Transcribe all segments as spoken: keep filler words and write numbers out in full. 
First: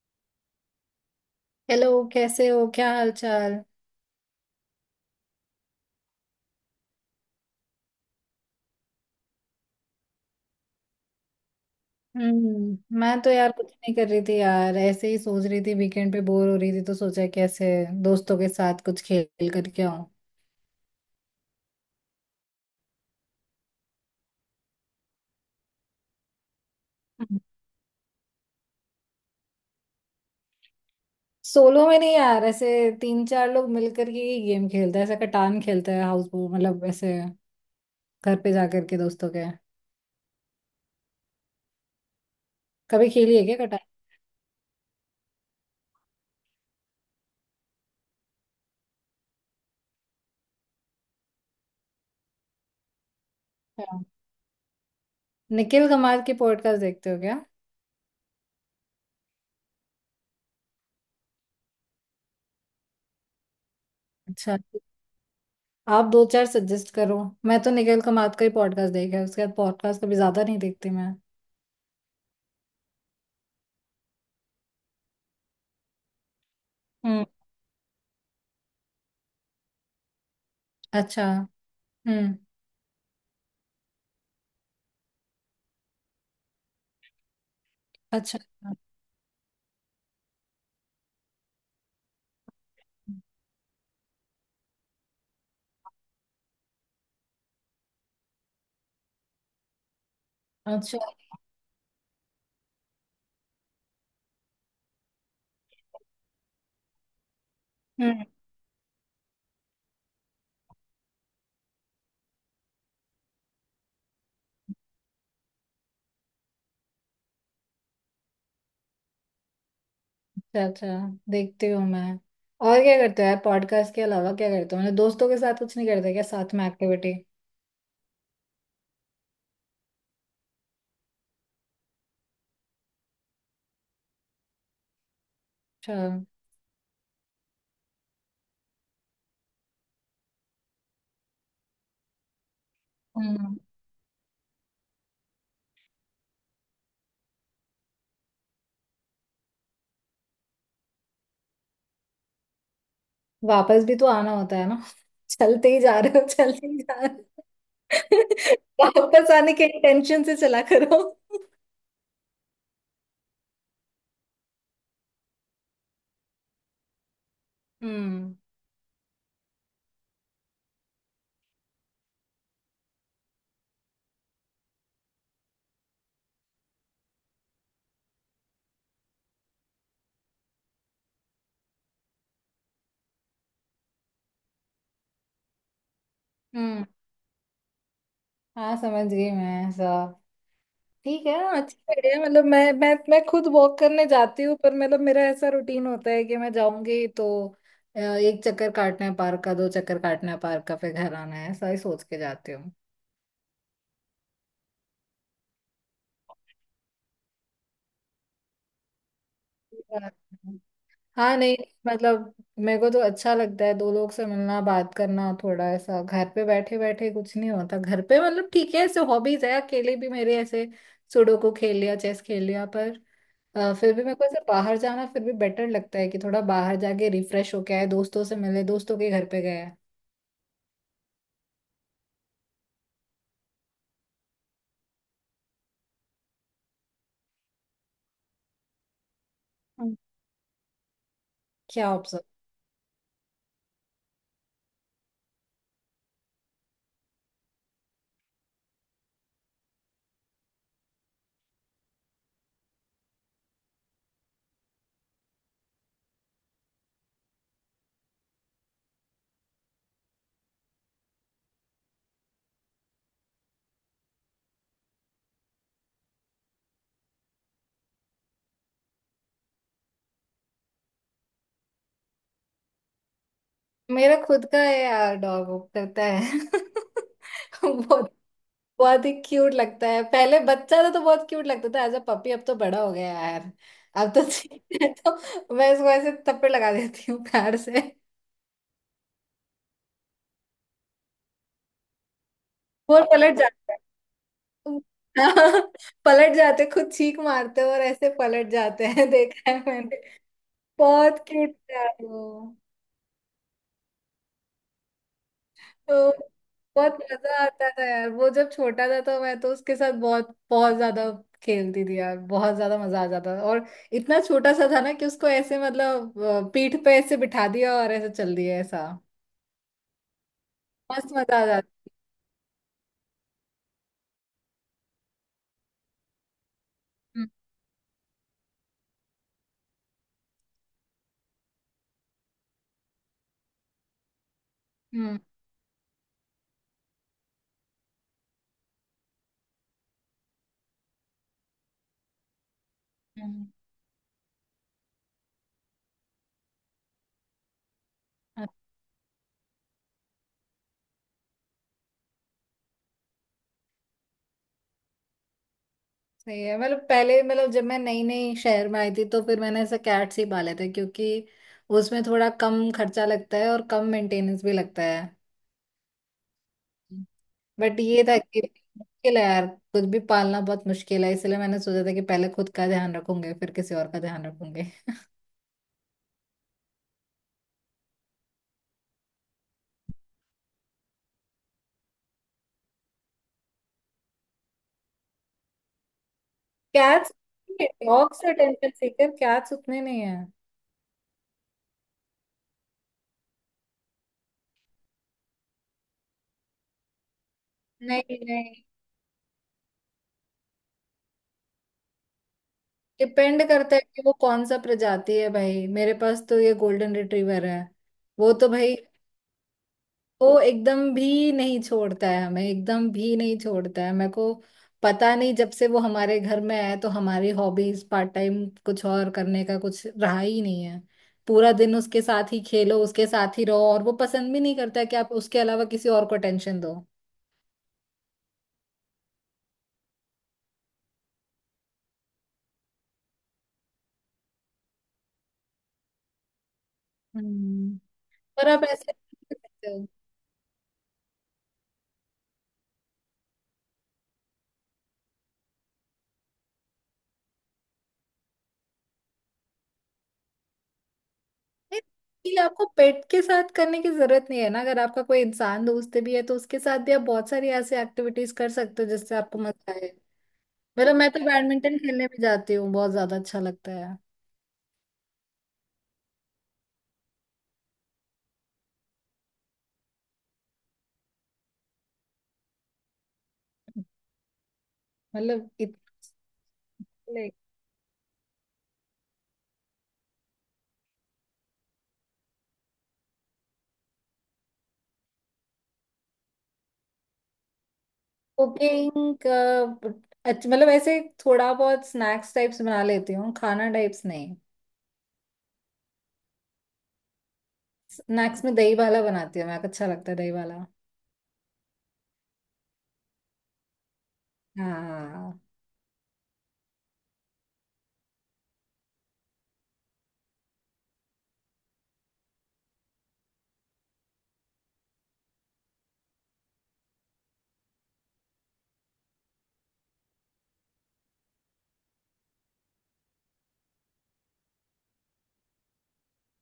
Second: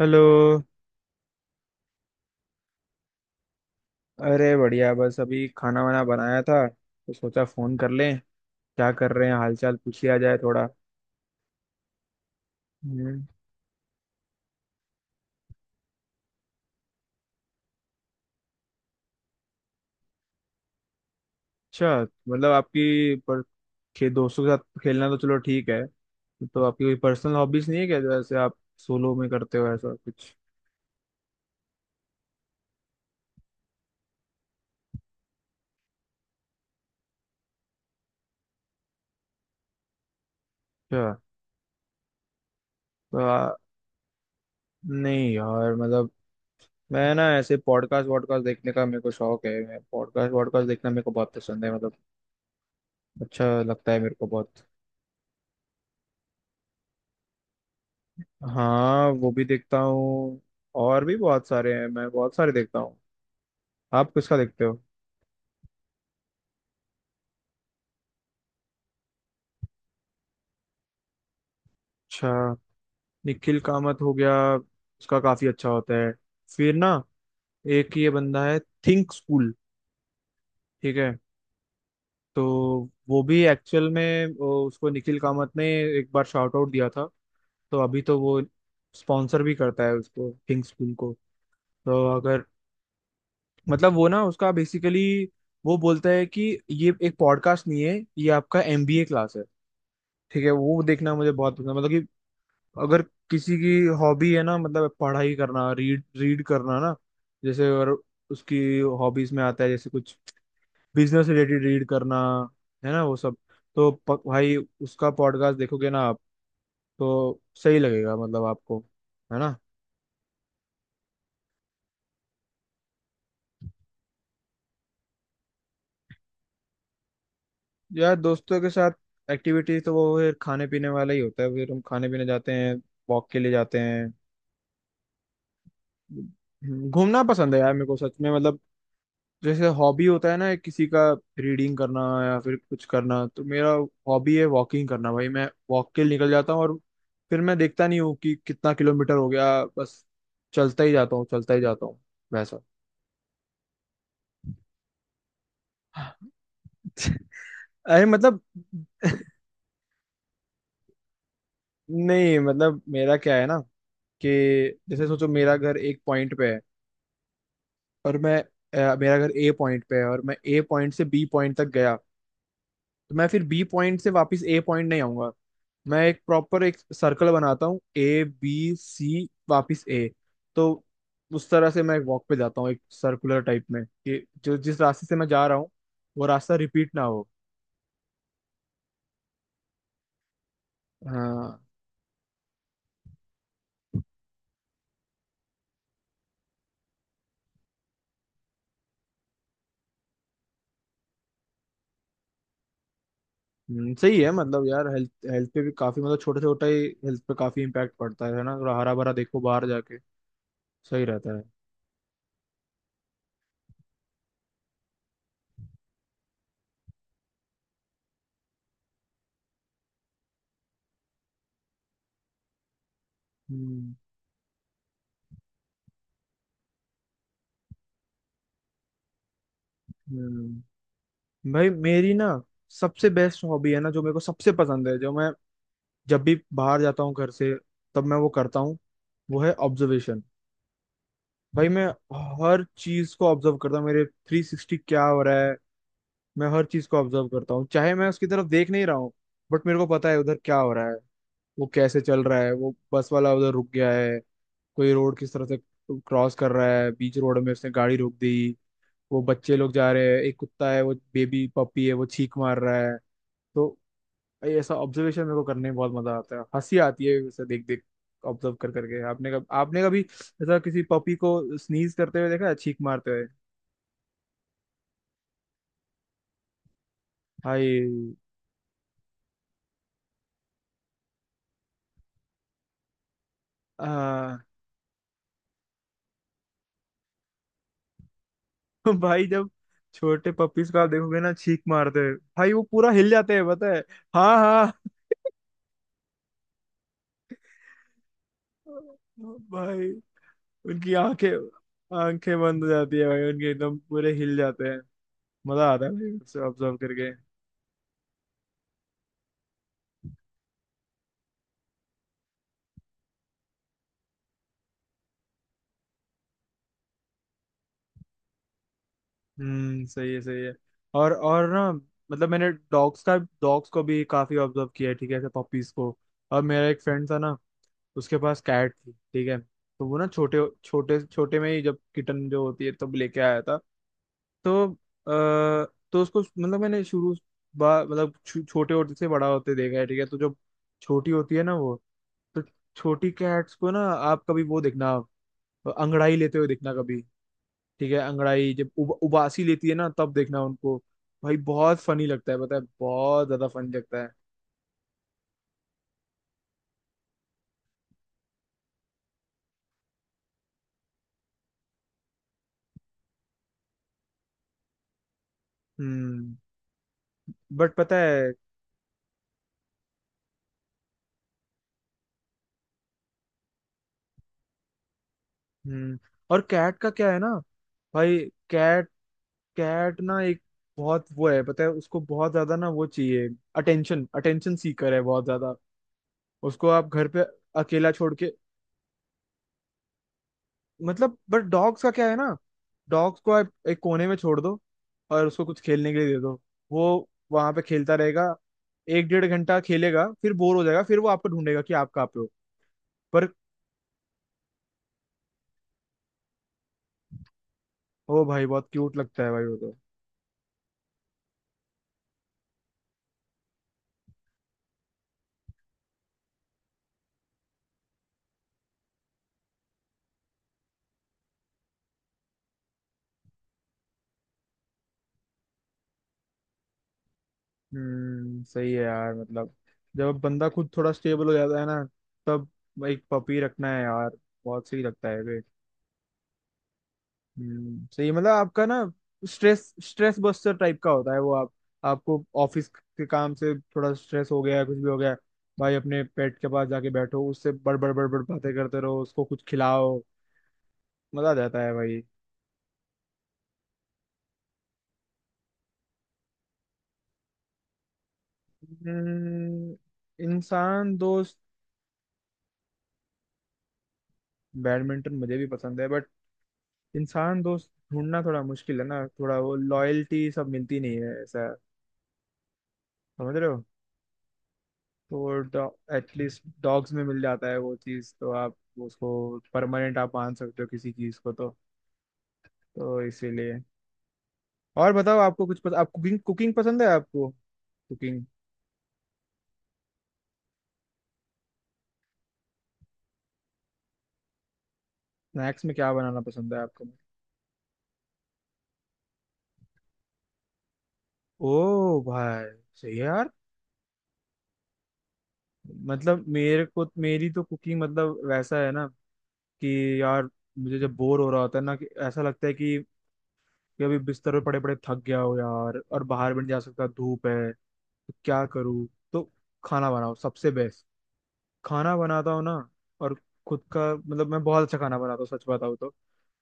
Hello. Hello. कैसे हो? क्या हाल चाल? अरे बढ़िया, बस अभी खाना वाना बनाया था तो सोचा फोन कर लें, क्या कर रहे हैं, हालचाल पूछ लिया जाए थोड़ा। हम्म, मैं हम्म, तो यार कुछ नहीं कर रही थी यार, ऐसे ही सोच रही थी। वीकेंड पे बोर हो रही थी तो सोचा, कैसे दोस्तों के साथ कुछ खेल करके आऊं। अच्छा, मतलब आपकी पर खे, दोस्तों के साथ खेलना, तो चलो ठीक है। तो आपकी कोई पर्सनल हॉबीज नहीं है क्या, जैसे आप सोलो में करते हो ऐसा कुछ? सोलो में नहीं यार, ऐसे तीन चार लोग मिल करके ही गेम खेलते हैं। ऐसा कटान खेलते हैं, हाउस, मतलब ऐसे घर पे जा करके दोस्तों के। अच्छा। कभी तो खेली है आ, क्या कटान? नहीं यार, मतलब मैं ना ऐसे पॉडकास्ट वॉडकास्ट देखने का मेरे को शौक है। मैं पॉडकास्ट वॉडकास्ट देखना मेरे को बहुत पसंद है, मतलब अच्छा लगता है हाँ। मेरे को बहुत। निखिल कमार की पॉडकास्ट देखते हो क्या? हाँ, वो भी देखता हूँ। और भी बहुत सारे हैं, मैं बहुत सारे देखता हूँ। आप किसका अच्छा, देखते हो? आप दो चार सजेस्ट करो। मैं तो निखिल कमार का ही पॉडकास्ट देखा है, उसके बाद पॉडकास्ट कभी ज्यादा नहीं देखती मैं। अच्छा, निखिल कामत हो गया, उसका काफी अच्छा होता है। फिर ना, हम्म। एक ये बंदा है, थिंक स्कूल, ठीक है। अच्छा। हम्म। तो वो भी एक्चुअल में वो- उसको निखिल कामत ने एक बार शाउट आउट दिया था, तो अभी तो अच्छा वो स्पॉन्सर भी करता है उसको, थिंक स्कूल को। तो अगर, मतलब वो ना उसका बेसिकली, वो बोलता है कि ये एक पॉडकास्ट नहीं है, ये आपका एमबीए क्लास है, ठीक है। वो अच्छा। देखना मुझे बहुत पसंद है, मतलब कि अगर किसी की हॉबी है ना, मतलब पढ़ाई करना, रीड रीड करना ना, जैसे, और हम्म। उसकी हॉबीज में आता है जैसे कुछ बिजनेस रिलेटेड रीड करना, है ना वो सब, तो प, भाई उसका पॉडकास्ट देखोगे ना आप, तो सही लगेगा मतलब आपको, है ना। अच्छा अच्छा, देखती हूँ मैं। और क्या करते हो यार पॉडकास्ट के अलावा? क्या करते हो, मतलब दोस्तों के साथ कुछ नहीं करते क्या साथ में एक्टिविटी? यार दोस्तों के साथ एक्टिविटी तो वो फिर खाने पीने वाला ही होता है, फिर हम खाने पीने जाते हैं, वॉक के लिए जाते हैं। अच्छा। घूमना पसंद है यार मेरे को, सच में, मतलब जैसे हॉबी होता है ना किसी का रीडिंग करना या फिर कुछ करना, तो हम्म। मेरा हॉबी है वॉकिंग करना। भाई मैं वॉक के लिए निकल जाता हूँ और फिर मैं देखता नहीं हूँ कि कितना किलोमीटर हो गया, बस चलता ही जाता हूँ, चलता ही जाता हूँ वैसा। वापस भी तो आना होता है ना चलते ही जा रहे हो, चलते ही जा रहे हो। अरे मतलब, वापस आने के इंटेंशन से चला करो। नहीं, मतलब मेरा क्या है ना, कि जैसे सोचो मेरा घर एक पॉइंट पे है और हम्म। मैं अ, मेरा घर ए पॉइंट पे है और मैं ए पॉइंट से बी पॉइंट तक गया, तो मैं फिर बी पॉइंट से वापस ए पॉइंट नहीं आऊंगा। मैं एक प्रॉपर एक सर्कल बनाता हूँ, ए बी सी वापस ए। तो उस तरह से मैं वॉक पे जाता हूँ, एक सर्कुलर टाइप में, कि जो जिस रास्ते से मैं जा रहा हूँ वो रास्ता हम्म, रिपीट ना हो। हाँ, समझ गई मैं ऐसा। ठीक है हाँ। हाँ, अच्छी आइडिया। मतलब मैं मैं मैं खुद वॉक करने जाती हूँ, पर मतलब मेरा ऐसा रूटीन होता है कि मैं जाऊंगी तो अ, एक चक्कर काटना है पार्क का, दो चक्कर काटना है पार्क का, फिर घर आना है, ऐसा ही सोच के जाती हूँ। हम्म, सही है मतलब, यार हेल्थ हेल्थ पे भी काफी मतलब, छोटा छोटा ही हेल्थ पे काफी इम्पैक्ट पड़ता है है ना, थोड़ा हरा भरा देखो बाहर जाके, सही रहता हाँ, है। नहीं, मतलब मेरे को तो अच्छा लगता है दो लोग से मिलना बात करना। थोड़ा ऐसा घर पे बैठे बैठे कुछ नहीं होता घर पे, मतलब ठीक है ऐसे हॉबीज है अकेले भी मेरे ऐसे, सुडोकू खेल लिया चेस खेल लिया, पर अ, फिर हम्म। भी मेरे को ऐसे बाहर जाना फिर भी बेटर लगता है कि थोड़ा बाहर जाके रिफ्रेश होके आए, दोस्तों से मिले, दोस्तों के घर पे गए। हम्म। भाई मेरी ना सबसे बेस्ट हॉबी है ना, जो मेरे को सबसे पसंद है, जो मैं जब भी बाहर जाता हूँ घर से, तब मैं वो करता हूँ, वो है हम्म। ऑब्जर्वेशन। भाई मैं क्या ऑप्शन? हर चीज को ऑब्जर्व करता हूँ, मेरे थ्री सिक्सटी क्या हो रहा है। मैं हर चीज को ऑब्जर्व करता हूँ, चाहे मैं उसकी तरफ देख नहीं रहा हूँ, बट मेरे को पता है उधर क्या हो रहा है। वो कैसे चल रहा है, वो बस वाला उधर रुक गया है, कोई रोड किस तरह से क्रॉस कर रहा है, बीच रोड में उसने गाड़ी रोक दी, वो बच्चे लोग जा रहे हैं, एक कुत्ता है वो बेबी पपी है वो छींक मार रहा है। तो भाई ऐसा ऑब्जर्वेशन मेरे को करने में बहुत मजा आता है, हंसी आती है उसे देख देख ऑब्जर्व कर करके। आपने कब आपने कभी ऐसा किसी पपी को स्नीज करते हुए देखा है, छींक मारते हुए? मेरा खुद का है यार डॉग, वो करता है भाई बहुत, बहुत ही क्यूट लगता है। पहले बच्चा था तो बहुत क्यूट लगता था एज अ पपी, अब तो बड़ा हो गया यार। अब तो आ, ठीक है, तो मैं इसको ऐसे थप्पड़ लगा देती हूँ प्यार से। भाई जब छोटे पपीज को आप देखोगे ना छींक मारते हुए, भाई वो पूरा वो हिल जाते पलट हैं, जाता पता है। हाँ हाँ। है। पलट जाते खुद, चीख मारते और ऐसे पलट जाते हैं देखा है। भाई उनकी बहुत आंखें क्यूट था आंखें वो। बंद हो जाती है भाई उनके, एकदम पूरे हिल जाते हैं। मजा आता है तो भाई उसे ऑब्जर्व बहुत करके। मजा आता था यार वो जब छोटा था, तो मैं तो उसके साथ बहुत, बहुत ज्यादा खेलती थी यार, बहुत ज्यादा मजा आ जाता था। और इतना छोटा सा था ना कि उसको ऐसे मतलब अ, पीठ पे ऐसे बिठा दिया और ऐसे चल दिया, ऐसा हम्म, सही है सही है। और मस्त मजा आ और ना जाता। मतलब मैंने डॉग्स का डॉग्स को भी काफी ऑब्जर्व किया है, ठीक है, ऐसे पपीज को। और मेरा एक फ्रेंड था हम्म। ना, उसके पास कैट थी, ठीक है, तो वो ना छोटे छोटे छोटे में ही, जब किटन जो होती है तब लेके आया था। तो हम्म। अ, तो उसको मतलब मैंने शुरू बा- मतलब छो, छोटे होते से बड़ा होते देखा है, ठीक है। तो जो छोटी होती है ना वो, तो छोटी हम्म। कैट्स को ना, आप कभी वो देखना अंगड़ाई लेते हुए देखना कभी, ठीक है। अच्छा। अंगड़ाई जब उब, उबासी लेती है ना, तब देखना उनको। भाई बहुत फनी लगता है, पता है, बहुत ज्यादा फनी लगता है। सही है, मतलब पहले, मतलब जब मैं नई नई शहर में आई थी तो फिर मैंने ऐसे कैट्स ही पाले थे, क्योंकि उसमें थोड़ा कम खर्चा लगता है और कम मेंटेनेंस भी लगता है। हम्म। बट बट पता ये था है, कि मुश्किल है यार, कुछ भी पालना बहुत मुश्किल है, इसलिए मैंने सोचा था कि पहले खुद का ध्यान रखूंगे फिर किसी और का ध्यान रखूंगे। हम्म, और कैट का क्या है ना, भाई कैट कैट ना एक बहुत वो है, पता है, उसको बहुत ज्यादा ना वो चाहिए, अटेंशन अटेंशन सीकर है बहुत ज्यादा। उसको आप घर कैट्स, पे अकेला छोड़ डॉग से के, अटेंशन सीकर कैट्स उतने नहीं है। मतलब, बट डॉग्स का क्या है ना, डॉग्स को आप एक कोने में छोड़ दो और उसको कुछ खेलने के लिए दे दो, वो वहां पे खेलता नहीं, रहेगा, नहीं, एक डेढ़ घंटा खेलेगा, फिर बोर हो जाएगा, फिर वो आपको ढूंढेगा कि आप कहाँ पे हो। पर डिपेंड करता है कि वो कौन सा प्रजाति है भाई, मेरे पास तो ये गोल्डन रिट्रीवर है। ओ वो भाई, तो बहुत भाई, क्यूट लगता है भाई वो तो। वो एकदम भी नहीं छोड़ता है हमें, एकदम भी नहीं छोड़ता है मेरे को। पता नहीं जब से वो हमारे घर में आया तो हमारी हॉबीज पार्ट टाइम कुछ और करने का कुछ रहा ही नहीं है। पूरा दिन उसके साथ ही खेलो, उसके साथ ही रहो, और वो पसंद भी नहीं करता है कि आप उसके अलावा किसी और को टेंशन दो। हम्म, सही है यार, मतलब जब बंदा खुद थोड़ा स्टेबल हो जाता है ना, तब एक पपी रखना है यार, बहुत सही लगता है वे। हम्म। हम्म, सही, मतलब पर आप आपका ना ऐसे नहीं कर स्ट्रेस सकते हो। स्ट्रेस बस्टर टाइप का होता है वो। आप, आपको ऑफिस के काम से थोड़ा स्ट्रेस हो गया, कुछ भी हो गया, भाई अपने पेट के पास जाके बैठो, उससे बड़बड़ बड़बड़ बातें करते रहो, उसको कुछ खिलाओ, मजा आ जाता है नहीं, भाई। ये आपको पेट के साथ करने की जरूरत नहीं है ना, अगर आपका कोई इंसान दोस्त भी है तो उसके साथ भी आप बहुत सारी ऐसे एक्टिविटीज कर सकते हो जिससे आपको मजा हम्म, आए। मतलब इंसान मैं तो दोस्त। बैडमिंटन खेलने भी जाती हूँ, बहुत ज्यादा अच्छा लगता है। बैडमिंटन मुझे भी पसंद है, बट इंसान दोस्त ढूंढना थोड़ा मुश्किल है ना, थोड़ा वो लॉयल्टी सब मिलती नहीं है, ऐसा है। समझ रहे हो? मतलब, तो एटलीस्ट डॉग्स में मिल लाइक, जाता है वो चीज़, तो आप उसको परमानेंट आप मान सकते हो किसी चीज़ को, तो तो इसीलिए। और बताओ, आपको कुछ पस, आप कुकिंग कुकिंग पसंद है आपको, कुकिंग? कुकिंग का? अच्छा, मतलब ऐसे थोड़ा बहुत स्नैक्स टाइप्स बना लेती हूँ, खाना टाइप्स नहीं। स्नैक्स में क्या बनाना पसंद है आपको? स्नैक्स में दही वाला बनाती हूँ मैं, अच्छा लगता है दही वाला। ओ भाई, सही है यार, हाँ। मतलब मेरे को मेरी तो कुकिंग, मतलब वैसा है ना कि यार मुझे जब बोर हो रहा होता है ना, कि ऐसा लगता है कि कि अभी बिस्तर पे पड़े पड़े थक गया हो यार, और बाहर भी नहीं जा सकता, धूप है तो क्या करूँ, तो खाना बनाओ सबसे बेस्ट। खाना बनाता हूँ ना, और खुद का, मतलब मैं बहुत अच्छा खाना बनाता हूँ, सच बताऊँ तो।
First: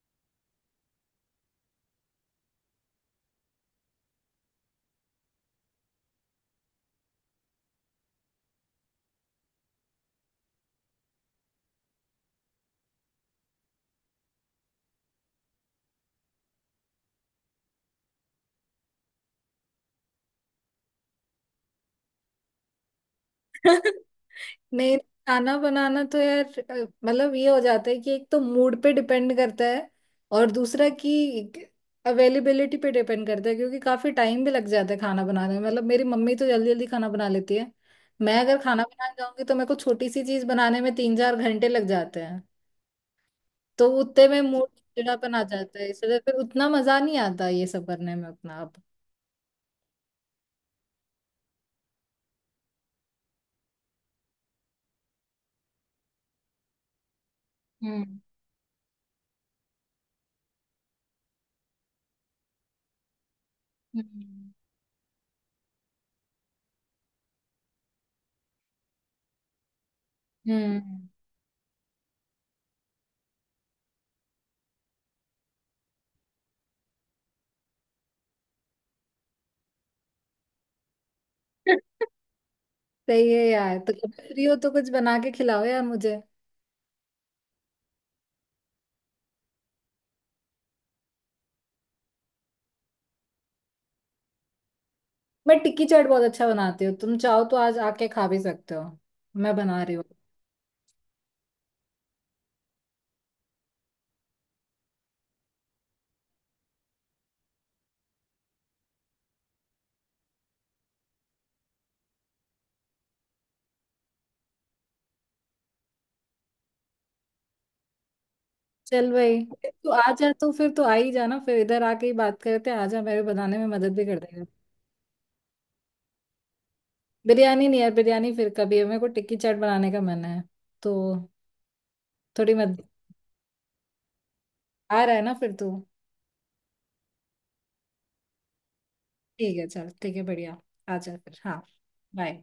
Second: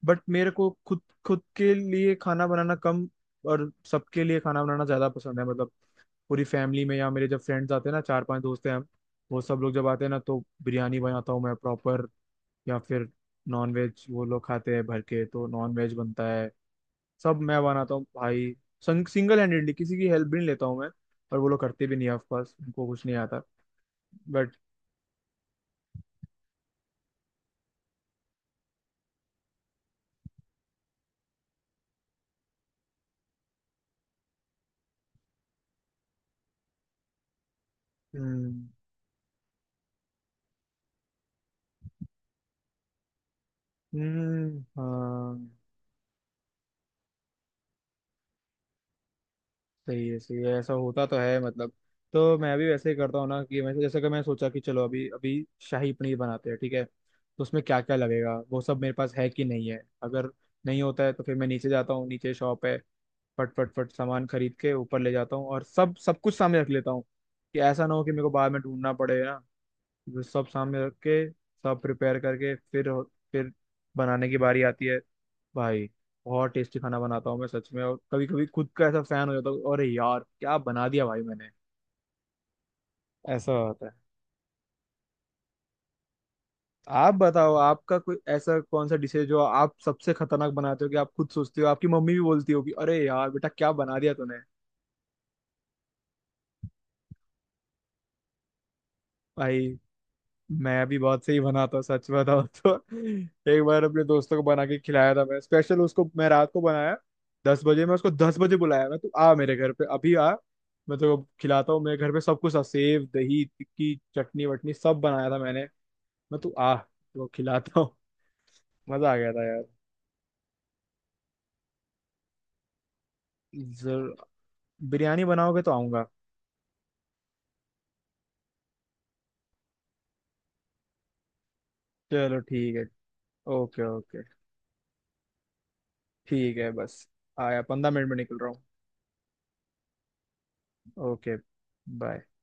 बट मेरे को खुद खुद के लिए खाना बनाना कम और सबके लिए खाना बनाना ज्यादा पसंद है, मतलब पूरी फैमिली में या मेरे जब फ्रेंड्स आते हैं ना, चार पांच दोस्त हैं हम, वो सब लोग जब आते हैं ना तो बिरयानी बनाता हूँ मैं प्रॉपर, या फिर नॉन वेज वो लोग खाते हैं भर के तो नॉन वेज बनता है, सब मैं बनाता हूँ भाई, संग, सिंगल हैंडेडली किसी की हेल्प भी नहीं लेता हूँ मैं, और वो लोग करते भी नहीं है, ऑफ कोर्स उनको कुछ नहीं आता। नहीं, खाना बनाना तो यार अ, मतलब ये हो जाता है कि एक तो मूड पे डिपेंड करता है, और दूसरा कि अवेलेबिलिटी पे डिपेंड करता है, क्योंकि काफी टाइम भी लग जाता है खाना बनाने में। मतलब मेरी मम्मी तो जल्दी जल्दी खाना बना लेती है, बट मैं अगर खाना बनाने जाऊंगी तो मेरे को छोटी सी चीज बनाने में तीन चार घंटे लग जाते हैं। तो उतने में हम्म, मूड चिड़ापन आ हाँ। जाता है, इसलिए फिर उतना मजा नहीं आता ये सब करने में अपना आप। सही है, सही है, ऐसा होता तो है, मतलब तो मैं भी वैसे ही करता हूँ ना, कि मैं जैसे कि मैं सोचा कि चलो अभी अभी शाही पनीर बनाते हैं, ठीक है, तो उसमें क्या क्या हम्म। लगेगा, वो सब मेरे पास है कि नहीं है। अगर नहीं होता है तो फिर मैं नीचे जाता हूँ, नीचे शॉप है, फट फट फट सामान हम्म। खरीद के ऊपर ले जाता हूँ और सब सब कुछ सामने रख लेता हूँ, कि ऐसा ना हो कि मेरे को बाद में ढूंढना पड़े ना। जो सब सामने रख हम्म, के, सब प्रिपेयर करके, फिर फिर बनाने की बारी आती है। भाई बहुत टेस्टी खाना बनाता हूँ मैं, सच में, और कभी कभी खुद का ऐसा फैन हो जाता हूँ, अरे यार क्या बना दिया भाई मैंने। सही है ऐसा यार, होता है। तो कब फ्री हो तो कुछ बना के खिलाओ यार मुझे। आप बताओ, आपका कोई ऐसा कौन सा डिश है जो आप सबसे खतरनाक बनाते हो, कि आप खुद सोचते हो आपकी मम्मी भी बोलती होगी, अरे यार बेटा क्या बना दिया तूने। मैं टिक्की चाट बहुत अच्छा बनाती हूँ, तुम चाहो तो आज आके खा भी सकते हो, मैं भाई बना रही हूँ। मैं भी बहुत सही बनाता हूँ, सच बताओ तो। एक बार अपने दोस्तों को बना के खिलाया था मैं स्पेशल उसको, मैं रात को बनाया, दस बजे, मैं उसको दस बजे बुलाया, मैं तू आ मेरे घर पे अभी आ, मैं तो खिलाता हूँ, मेरे घर पे सब कुछ था, सेव दही टिक्की चटनी वटनी सब बनाया था मैंने, मैं तू आ तो खिलाता हूँ। चल मजा आ गया भाई, था यार। तू आ जा तो फिर तो आ ही जाना, फिर इधर आके ही बात करते हैं, आ जा, मेरे बनाने में मदद भी जरूर, कर देगा। बिरयानी बनाओगे तो आऊंगा। बिरयानी नहीं यार, बिरयानी फिर कभी, है मेरे को टिक्की चाट बनाने का मन है, तो चलो थोड़ी ठीक मदद। है, ओके ओके। आ रहा है ना फिर तू? ठीक है बस, आया, पंद्रह मिनट में निकल रहा ठीक है, चल ठीक है, बढ़िया। आ हूँ। जा ओके, फिर, हाँ। बाय। बाय।